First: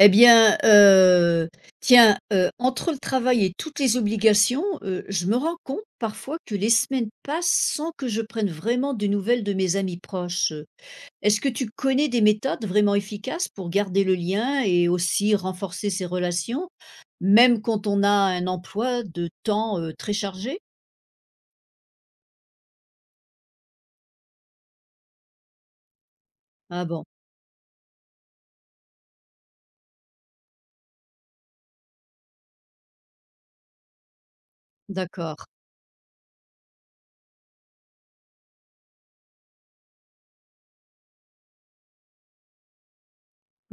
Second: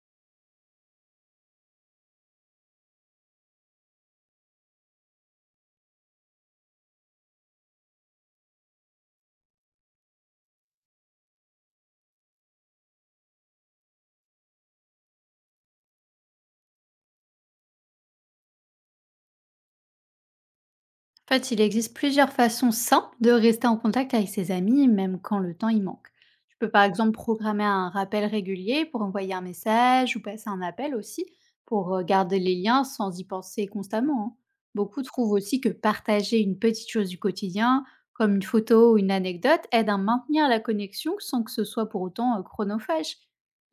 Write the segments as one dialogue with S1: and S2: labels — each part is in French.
S1: Eh bien, tiens, entre le travail et toutes les obligations, je me rends compte parfois que les semaines passent sans que je prenne vraiment de nouvelles de mes amis proches. Est-ce que tu connais des méthodes vraiment efficaces pour garder le lien et aussi renforcer ses relations, même quand on a un emploi de temps, très chargé?
S2: En fait, il existe plusieurs façons simples de rester en contact avec ses amis, même quand le temps y manque. Tu peux par
S1: Ah bon,
S2: exemple programmer un rappel régulier pour envoyer un message ou passer un appel aussi pour garder les liens sans y penser constamment, hein. Beaucoup trouvent
S1: d'accord.
S2: aussi que partager une petite chose du quotidien, comme une photo ou une anecdote, aide à maintenir la connexion sans que ce soit pour autant chronophage.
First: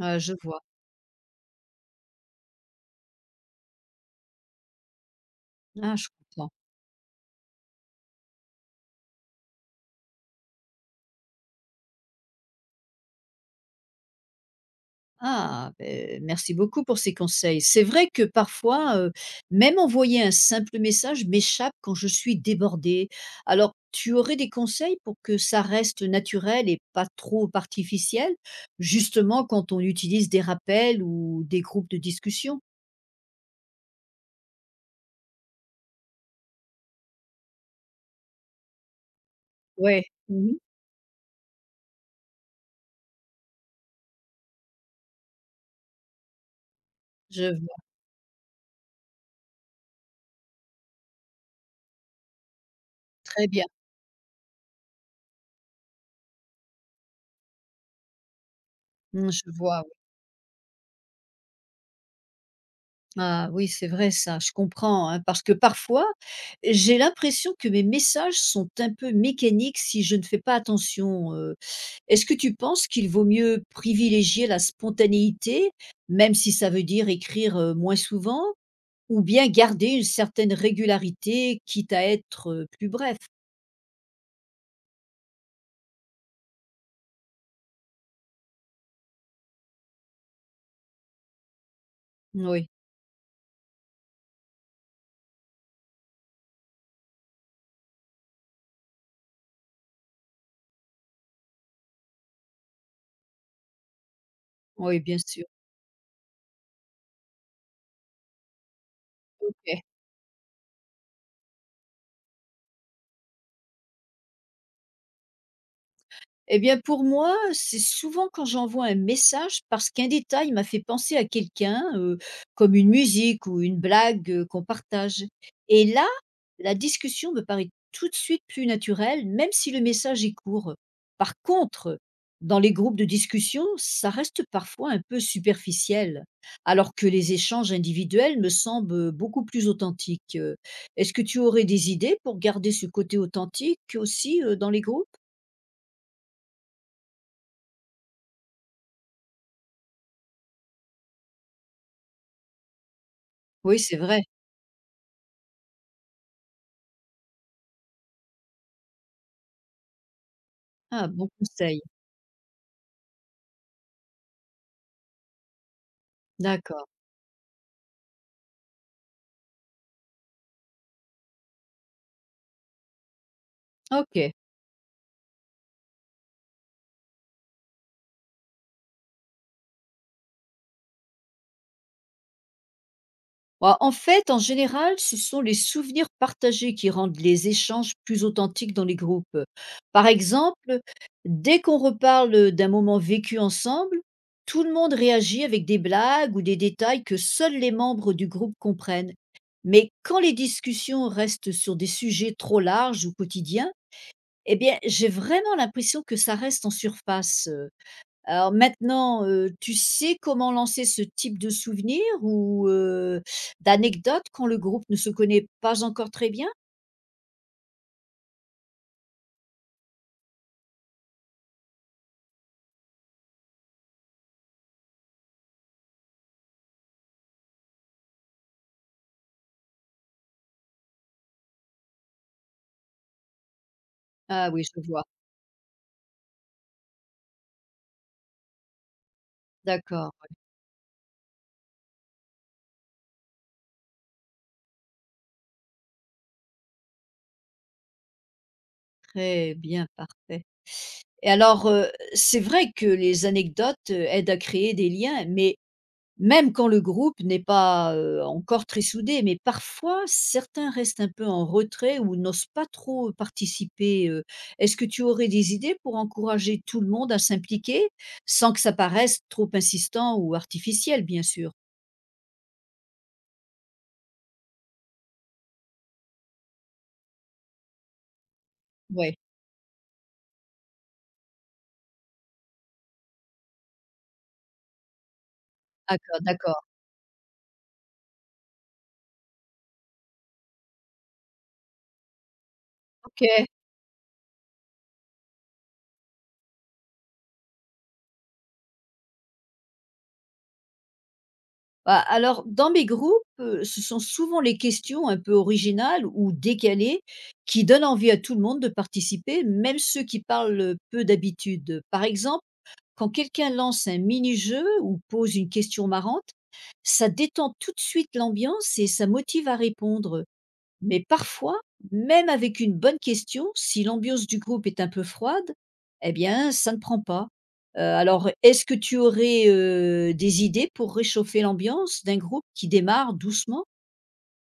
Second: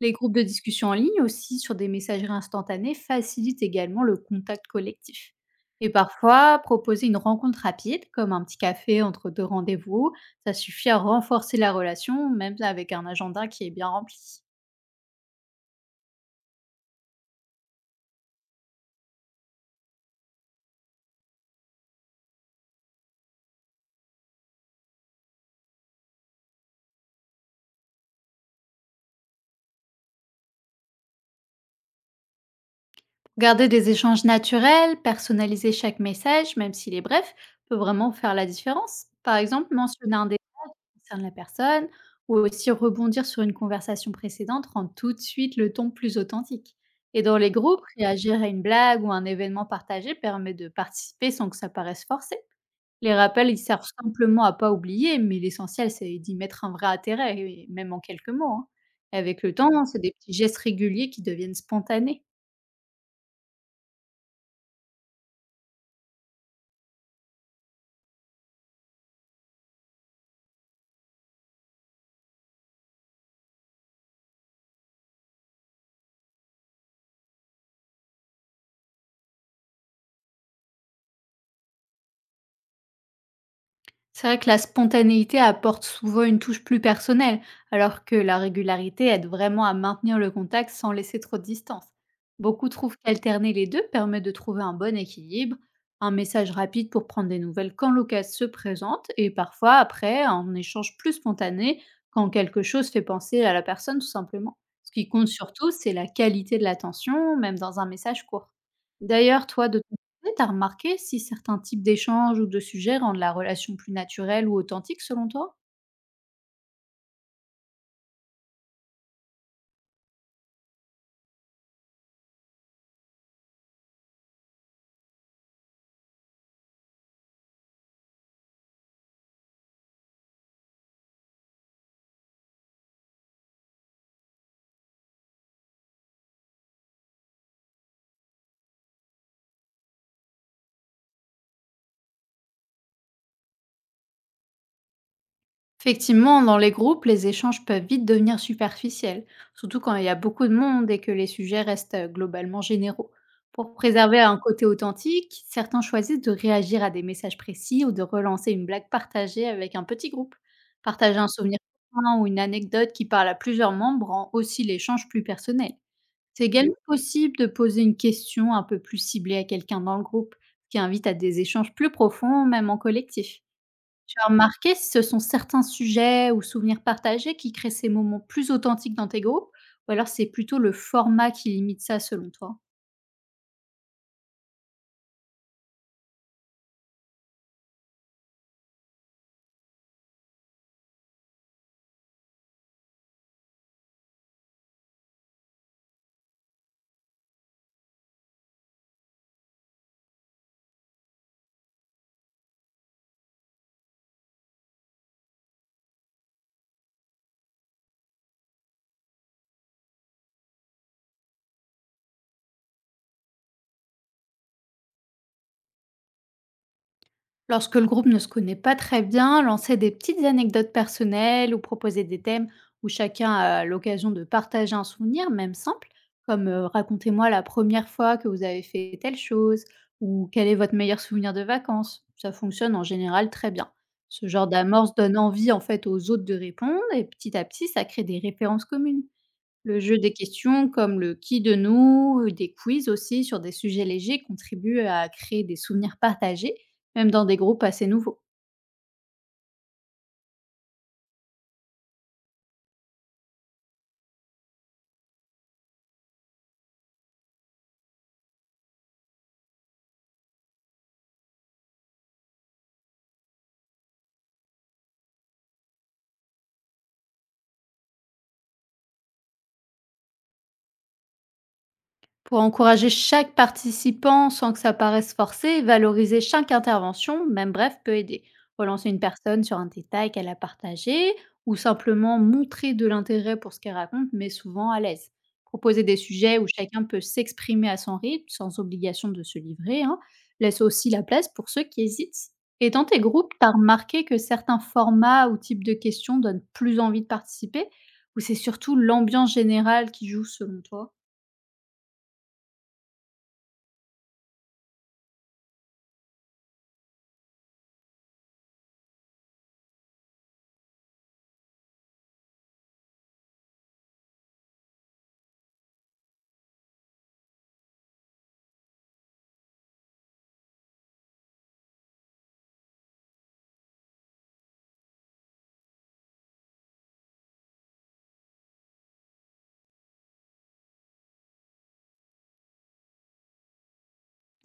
S2: Les groupes
S1: je
S2: de
S1: vois.
S2: discussion en ligne aussi sur des messageries instantanées facilitent également le contact collectif. Et
S1: Ah, je comprends.
S2: parfois, proposer une rencontre rapide, comme un petit café entre deux rendez-vous, ça suffit à renforcer la relation, même avec un agenda qui est bien rempli.
S1: Ah, beh, merci beaucoup pour ces conseils. C'est vrai que parfois, même envoyer un simple message m'échappe quand je suis débordée. Alors, tu aurais des conseils pour que ça reste naturel et pas trop artificiel, justement quand on utilise des rappels ou des groupes de discussion?
S2: Garder des échanges naturels, personnaliser chaque message, même s'il est bref, peut vraiment faire la différence. Par exemple,
S1: Ouais.
S2: mentionner un détail
S1: Mmh.
S2: qui concerne la personne, ou aussi rebondir sur une conversation précédente rend tout de suite le ton plus authentique. Et dans
S1: Je
S2: les
S1: vois
S2: groupes, réagir à une blague ou un événement partagé permet de participer sans que ça paraisse forcé. Les
S1: très
S2: rappels, ils
S1: bien.
S2: servent simplement à pas oublier, mais l'essentiel, c'est d'y mettre un vrai intérêt, et même en quelques mots, hein. Et
S1: Mmh,
S2: avec
S1: je
S2: le
S1: vois,
S2: temps,
S1: oui.
S2: c'est des petits gestes réguliers qui deviennent spontanés.
S1: Ah oui, c'est vrai ça, je comprends, hein, parce que parfois, j'ai l'impression que mes messages sont un peu mécaniques si je ne fais pas attention. Est-ce que tu penses qu'il vaut mieux privilégier la spontanéité, même si ça veut dire écrire, moins souvent? Ou bien garder une certaine régularité, quitte à être, plus bref?
S2: C'est vrai que la spontanéité apporte souvent une touche plus personnelle, alors que la régularité aide vraiment à maintenir le contact sans laisser trop de distance. Beaucoup
S1: Oui,
S2: trouvent qu'alterner les deux permet de trouver un bon équilibre, un message rapide pour prendre des nouvelles quand l'occasion se présente, et parfois après un échange plus spontané quand quelque chose fait penser à la personne tout simplement. Ce
S1: oui,
S2: qui
S1: bien
S2: compte
S1: sûr,
S2: surtout, c'est la qualité de l'attention, même dans un message court. D'ailleurs, toi, de
S1: OK.
S2: oui, tu remarqué si certains types d'échanges ou de sujets rendent la relation plus naturelle ou authentique selon toi?
S1: Eh bien, pour moi, c'est souvent quand j'envoie un message parce qu'un détail m'a fait penser à quelqu'un, comme une musique ou une blague, qu'on partage. Et là, la discussion me paraît tout de suite plus naturelle, même si le message est court. Par contre, dans les groupes de discussion, ça reste parfois un peu superficiel, alors que les échanges individuels me semblent, beaucoup plus authentiques. Est-ce que tu aurais des idées pour garder ce côté authentique aussi, dans les groupes?
S2: Effectivement, dans les groupes, les échanges peuvent vite devenir superficiels, surtout quand il y a beaucoup de monde et que les sujets restent globalement généraux. Pour
S1: Oui, c'est
S2: préserver
S1: vrai.
S2: un côté authentique, certains choisissent de réagir à des messages précis ou de relancer une blague partagée avec un petit groupe.
S1: Ah,
S2: Partager un
S1: bon
S2: souvenir
S1: conseil,
S2: commun ou une anecdote qui parle à plusieurs membres rend aussi l'échange plus personnel. C'est également
S1: d'accord,
S2: possible de poser une question un peu plus ciblée à quelqu'un dans le groupe, ce qui invite à des échanges plus profonds, même en collectif. Tu as
S1: OK.
S2: remarqué si ce sont certains sujets ou souvenirs partagés qui créent ces moments plus authentiques dans tes groupes, ou alors c'est plutôt le format qui limite ça selon toi?
S1: Bah, en fait, en général, ce sont les souvenirs partagés qui rendent les échanges plus authentiques dans les groupes. Par exemple, dès qu'on reparle, d'un moment vécu ensemble, tout le monde réagit avec des blagues ou des détails que seuls les membres du groupe comprennent. Mais quand les discussions restent sur des sujets trop larges ou quotidiens, eh bien, j'ai vraiment l'impression que ça reste en surface. Alors maintenant, tu sais comment lancer ce type de souvenir ou d'anecdote quand le groupe ne se connaît pas encore très bien?
S2: Lorsque le groupe ne se connaît pas très bien, lancer des petites anecdotes personnelles ou proposer des thèmes où chacun a l'occasion de partager un souvenir, même simple, comme racontez-moi la première fois que vous avez fait telle chose ou quel est votre meilleur souvenir de vacances. Ça fonctionne en général très bien. Ce genre
S1: Ah oui, je
S2: d'amorce
S1: vois.
S2: donne envie en fait aux autres de répondre et petit à petit ça crée des références communes. Le jeu des
S1: D'accord,
S2: questions comme le qui de nous, des quiz aussi sur des sujets légers contribuent à créer des souvenirs partagés, même dans des groupes assez nouveaux.
S1: très bien, parfait. Et alors, c'est vrai que les anecdotes, aident à créer des liens, mais même quand le groupe n'est pas, encore très soudé, mais parfois certains restent un peu en retrait ou n'osent pas trop participer. Est-ce que tu aurais des idées pour encourager tout le monde à s'impliquer, sans que ça paraisse trop insistant ou artificiel, bien sûr?
S2: Pour encourager chaque participant sans que ça paraisse forcé, valoriser chaque intervention, même bref, peut aider. Relancer une
S1: Ouais,
S2: personne sur un détail qu'elle a partagé ou simplement montrer de l'intérêt pour ce qu'elle raconte, mais souvent à l'aise. Proposer des
S1: d'accord,
S2: sujets où
S1: d'accord,
S2: chacun peut s'exprimer à son rythme, sans obligation de se livrer, hein, laisse aussi la place pour ceux qui hésitent. Et dans tes groupes,
S1: OK.
S2: t'as remarqué que certains formats ou types de questions donnent plus envie de participer, ou c'est surtout l'ambiance générale qui joue selon toi?
S1: Bah, alors dans mes groupes, ce sont souvent les questions un peu originales ou décalées qui donnent envie à tout le monde de participer, même ceux qui parlent, peu d'habitude. Par exemple, quand quelqu'un lance un mini-jeu ou pose une question marrante, ça détend tout de suite l'ambiance et ça motive à répondre. Mais parfois, même avec une bonne question, si l'ambiance du groupe est un peu froide, eh bien, ça ne prend pas. Alors, est-ce que tu aurais des idées pour réchauffer l'ambiance d'un groupe qui démarre doucement?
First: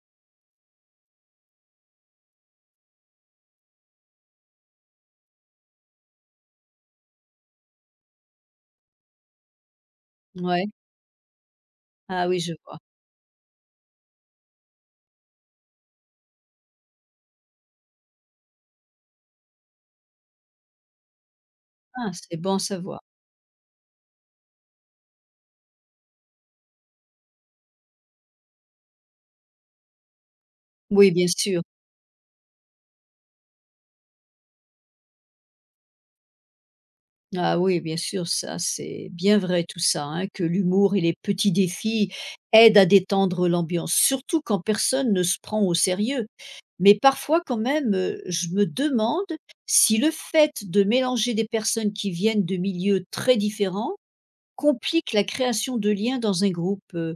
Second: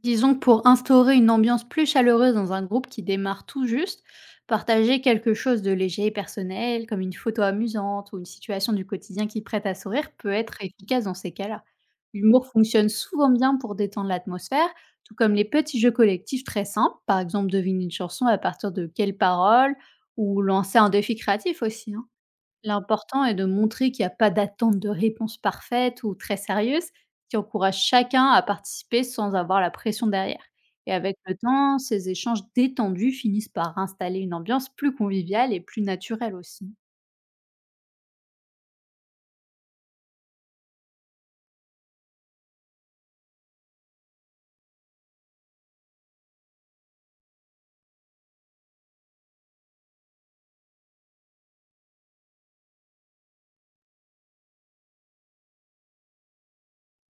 S2: Disons que pour instaurer une ambiance plus chaleureuse dans un groupe qui démarre tout juste, partager quelque chose de léger et personnel, comme une photo amusante ou une situation du quotidien qui prête à sourire, peut être
S1: Ouais.
S2: efficace dans ces cas-là.
S1: Ah oui,
S2: L'humour
S1: je vois.
S2: fonctionne souvent bien pour détendre l'atmosphère, tout comme les petits jeux collectifs très simples, par exemple deviner une chanson à partir de quelles paroles ou lancer un défi créatif aussi, hein.
S1: Ah, c'est bon à savoir.
S2: L'important est de montrer qu'il n'y a pas d'attente de réponse parfaite ou très sérieuse, qui encourage chacun à participer sans avoir la pression derrière. Et
S1: Oui,
S2: avec
S1: bien
S2: le
S1: sûr.
S2: temps, ces échanges détendus finissent par installer une ambiance plus conviviale et plus naturelle aussi.
S1: Ah oui, bien sûr, ça c'est bien vrai tout ça, hein, que l'humour et les petits défis aident à détendre l'ambiance, surtout quand personne ne se prend au sérieux. Mais parfois quand même, je me demande si le fait de mélanger des personnes qui viennent de milieux très différents complique la création de liens dans un groupe. Euh,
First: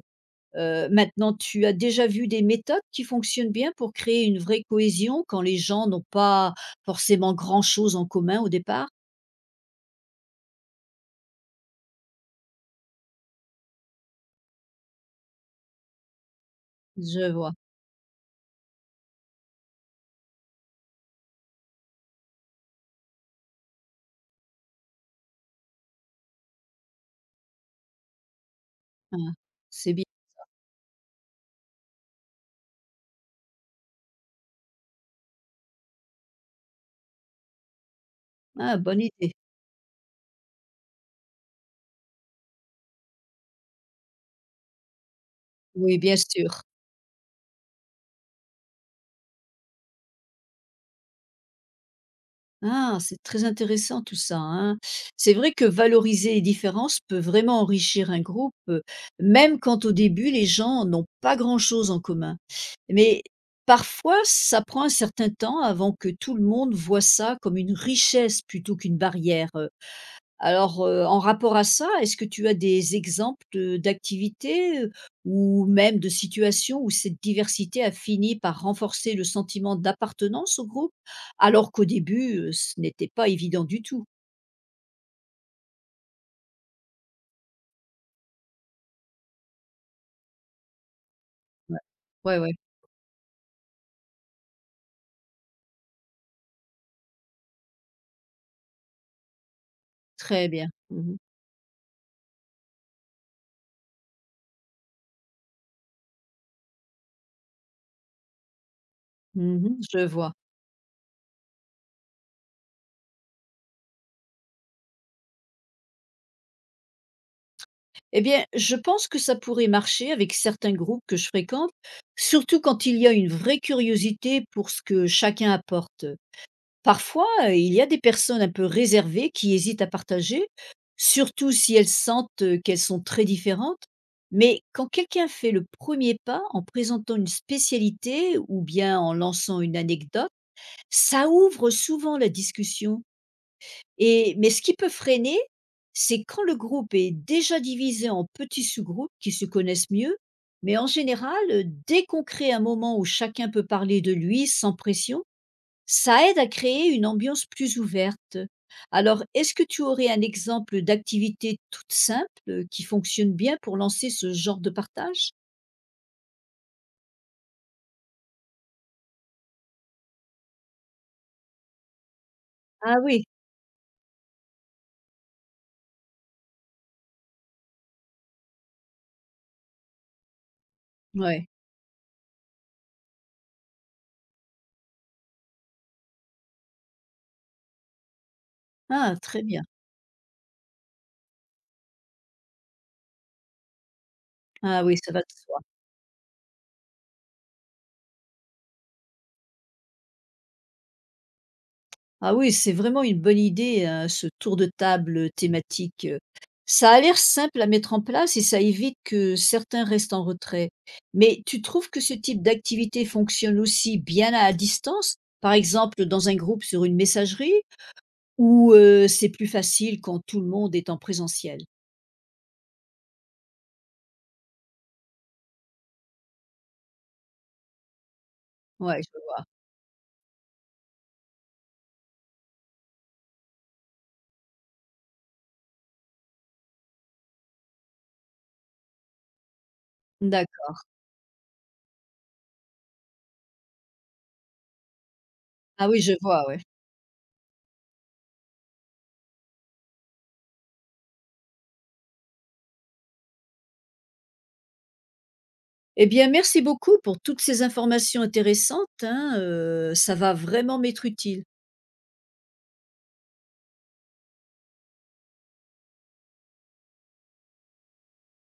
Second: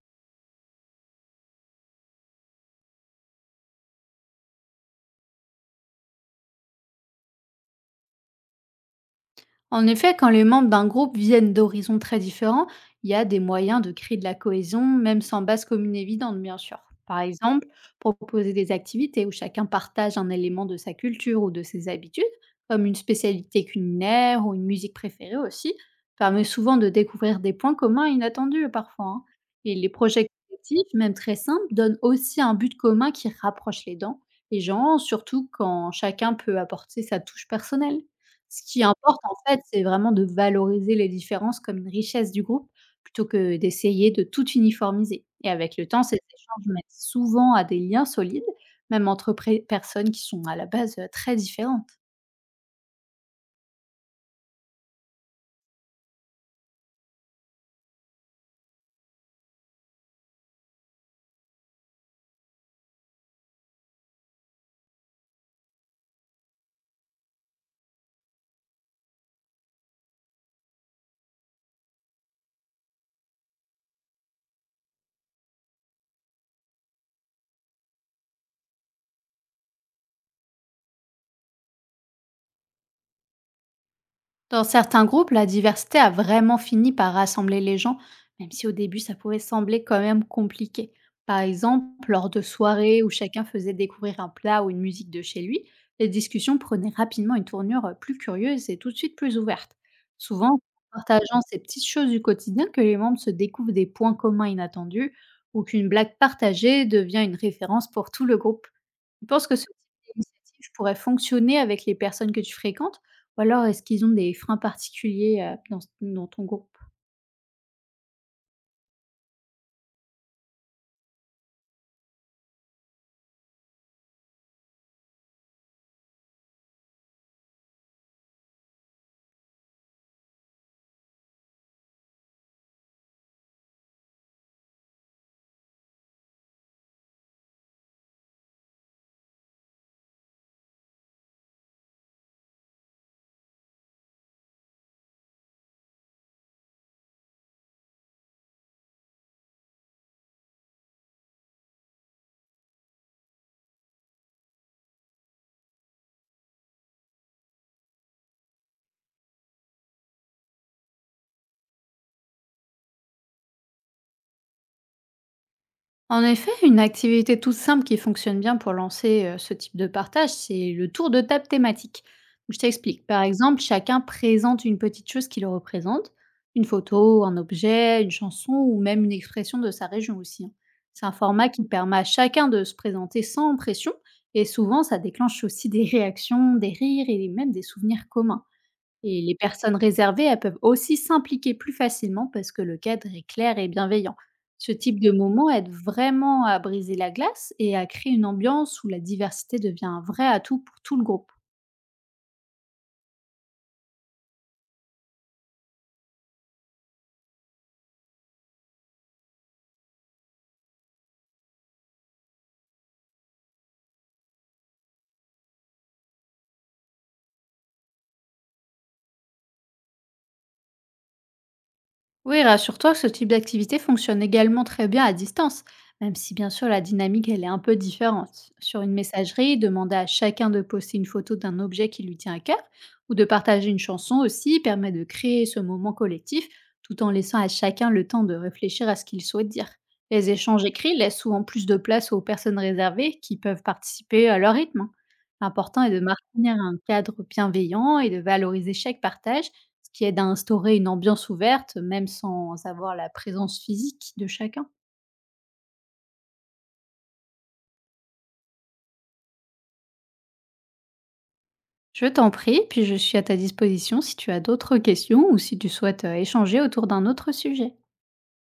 S1: euh, Maintenant, tu as déjà vu des méthodes qui fonctionnent bien pour créer une vraie cohésion quand les gens n'ont pas forcément grand-chose en commun au départ?
S2: En effet, quand les membres d'un groupe viennent d'horizons très différents, il y a des moyens de créer de la cohésion, même sans base commune évidente, bien sûr. Par
S1: Je vois.
S2: exemple, proposer des activités où chacun partage un élément de sa culture ou de ses habitudes, comme une spécialité culinaire ou une musique préférée aussi, permet souvent de découvrir des points communs inattendus parfois,
S1: Ah,
S2: hein. Et les
S1: c'est bien.
S2: projets collectifs, même très simples, donnent aussi un but commun qui rapproche les dents, les gens, surtout quand chacun peut apporter sa touche personnelle. Ce
S1: Ah,
S2: qui
S1: bonne
S2: importe,
S1: idée.
S2: en fait, c'est vraiment de valoriser les différences comme une richesse du groupe, plutôt que d'essayer de tout uniformiser. Et avec le
S1: Oui,
S2: temps,
S1: bien
S2: ces
S1: sûr.
S2: échanges mènent souvent à des liens solides, même entre pré- personnes qui sont à la base très différentes.
S1: Ah, c'est très intéressant tout ça, hein. C'est vrai que valoriser les différences peut vraiment enrichir un groupe, même quand au début les gens n'ont pas grand-chose en commun. Mais parfois, ça prend un certain temps avant que tout le monde voie ça comme une richesse plutôt qu'une barrière. Alors, en rapport à ça, est-ce que tu as des exemples de d'activités, ou même de situations où cette diversité a fini par renforcer le sentiment d'appartenance au groupe, alors qu'au début, ce n'était pas évident du tout?
S2: Dans certains groupes, la diversité a vraiment fini par rassembler les gens, même si au début ça pouvait sembler quand même compliqué. Par
S1: Ouais.
S2: exemple, lors
S1: Ouais,
S2: de
S1: ouais,
S2: soirées où chacun faisait découvrir un plat ou une musique de chez lui, les discussions prenaient rapidement une tournure plus curieuse et tout de suite plus ouverte.
S1: très
S2: Souvent, en
S1: bien. Mmh mh.
S2: partageant ces petites choses du quotidien que les membres se découvrent des points communs inattendus ou qu'une blague partagée devient une référence pour tout le groupe. Tu penses que ce type
S1: Mmh, je vois.
S2: d'initiative pourrait fonctionner avec les personnes que tu fréquentes? Ou alors est-ce qu'ils ont des freins particuliers, dans ton groupe?
S1: Eh bien, je pense que ça pourrait marcher avec certains groupes que je fréquente, surtout quand il y a une vraie curiosité pour ce que chacun apporte. Parfois, il y a des personnes un peu réservées qui hésitent à partager, surtout si elles sentent, qu'elles sont très différentes. Mais quand quelqu'un fait le premier pas en présentant une spécialité ou bien en lançant une anecdote, ça ouvre souvent la discussion et mais ce qui peut freiner, c'est quand le groupe est déjà divisé en petits sous-groupes qui se connaissent mieux. Mais en général, dès qu'on crée un moment où chacun peut parler de lui sans pression, ça aide à créer une ambiance plus ouverte. Alors, est-ce que tu aurais un exemple d'activité toute simple qui fonctionne bien pour lancer ce genre de partage?
S2: En effet, une activité toute simple qui fonctionne bien pour lancer ce type de partage, c'est le tour de table thématique. Donc, je
S1: Ah
S2: t'explique. Par
S1: oui,
S2: exemple, chacun présente une petite chose qui le représente, une photo, un objet, une chanson ou même une expression de sa région aussi, hein. C'est un format
S1: ouais.
S2: qui permet à chacun de se présenter sans pression et souvent ça déclenche aussi des réactions, des rires et même des souvenirs communs.
S1: Ah,
S2: Et les
S1: très bien.
S2: personnes réservées, elles peuvent aussi s'impliquer plus facilement parce que le cadre est clair et bienveillant. Ce
S1: Ah oui,
S2: type de
S1: ça va de
S2: moment
S1: soi.
S2: aide vraiment à briser la glace et à créer une ambiance où la diversité devient un vrai atout pour tout le groupe.
S1: Ah oui, c'est vraiment une bonne idée, hein, ce tour de table thématique. Ça a l'air simple à mettre en place et ça évite que certains restent en retrait. Mais tu trouves que ce type d'activité fonctionne aussi bien à distance, par exemple dans un groupe sur une messagerie? Ou c'est plus facile quand tout le monde est en présentiel?
S2: Oui, rassure-toi, ce type d'activité fonctionne également très bien à distance, même si bien sûr la dynamique elle est un peu différente. Sur une
S1: Ouais, je
S2: messagerie, demander à chacun de poster une photo d'un objet qui lui tient à cœur ou de partager une chanson aussi permet de créer ce moment collectif tout en laissant à chacun le temps de réfléchir à ce qu'il souhaite dire. Les échanges
S1: D'accord.
S2: écrits laissent souvent plus de place aux personnes réservées qui peuvent participer à leur rythme, hein. L'important est
S1: Ah
S2: de
S1: oui, je vois,
S2: maintenir
S1: ouais.
S2: un cadre bienveillant et de valoriser chaque partage ce qui aide à instaurer une ambiance ouverte, même sans avoir la présence physique de chacun.
S1: Eh bien, merci beaucoup pour toutes ces informations intéressantes, hein, ça va vraiment m'être utile.
S2: Je t'en prie, puis je suis à ta disposition si tu as d'autres questions ou si tu souhaites échanger autour d'un autre sujet.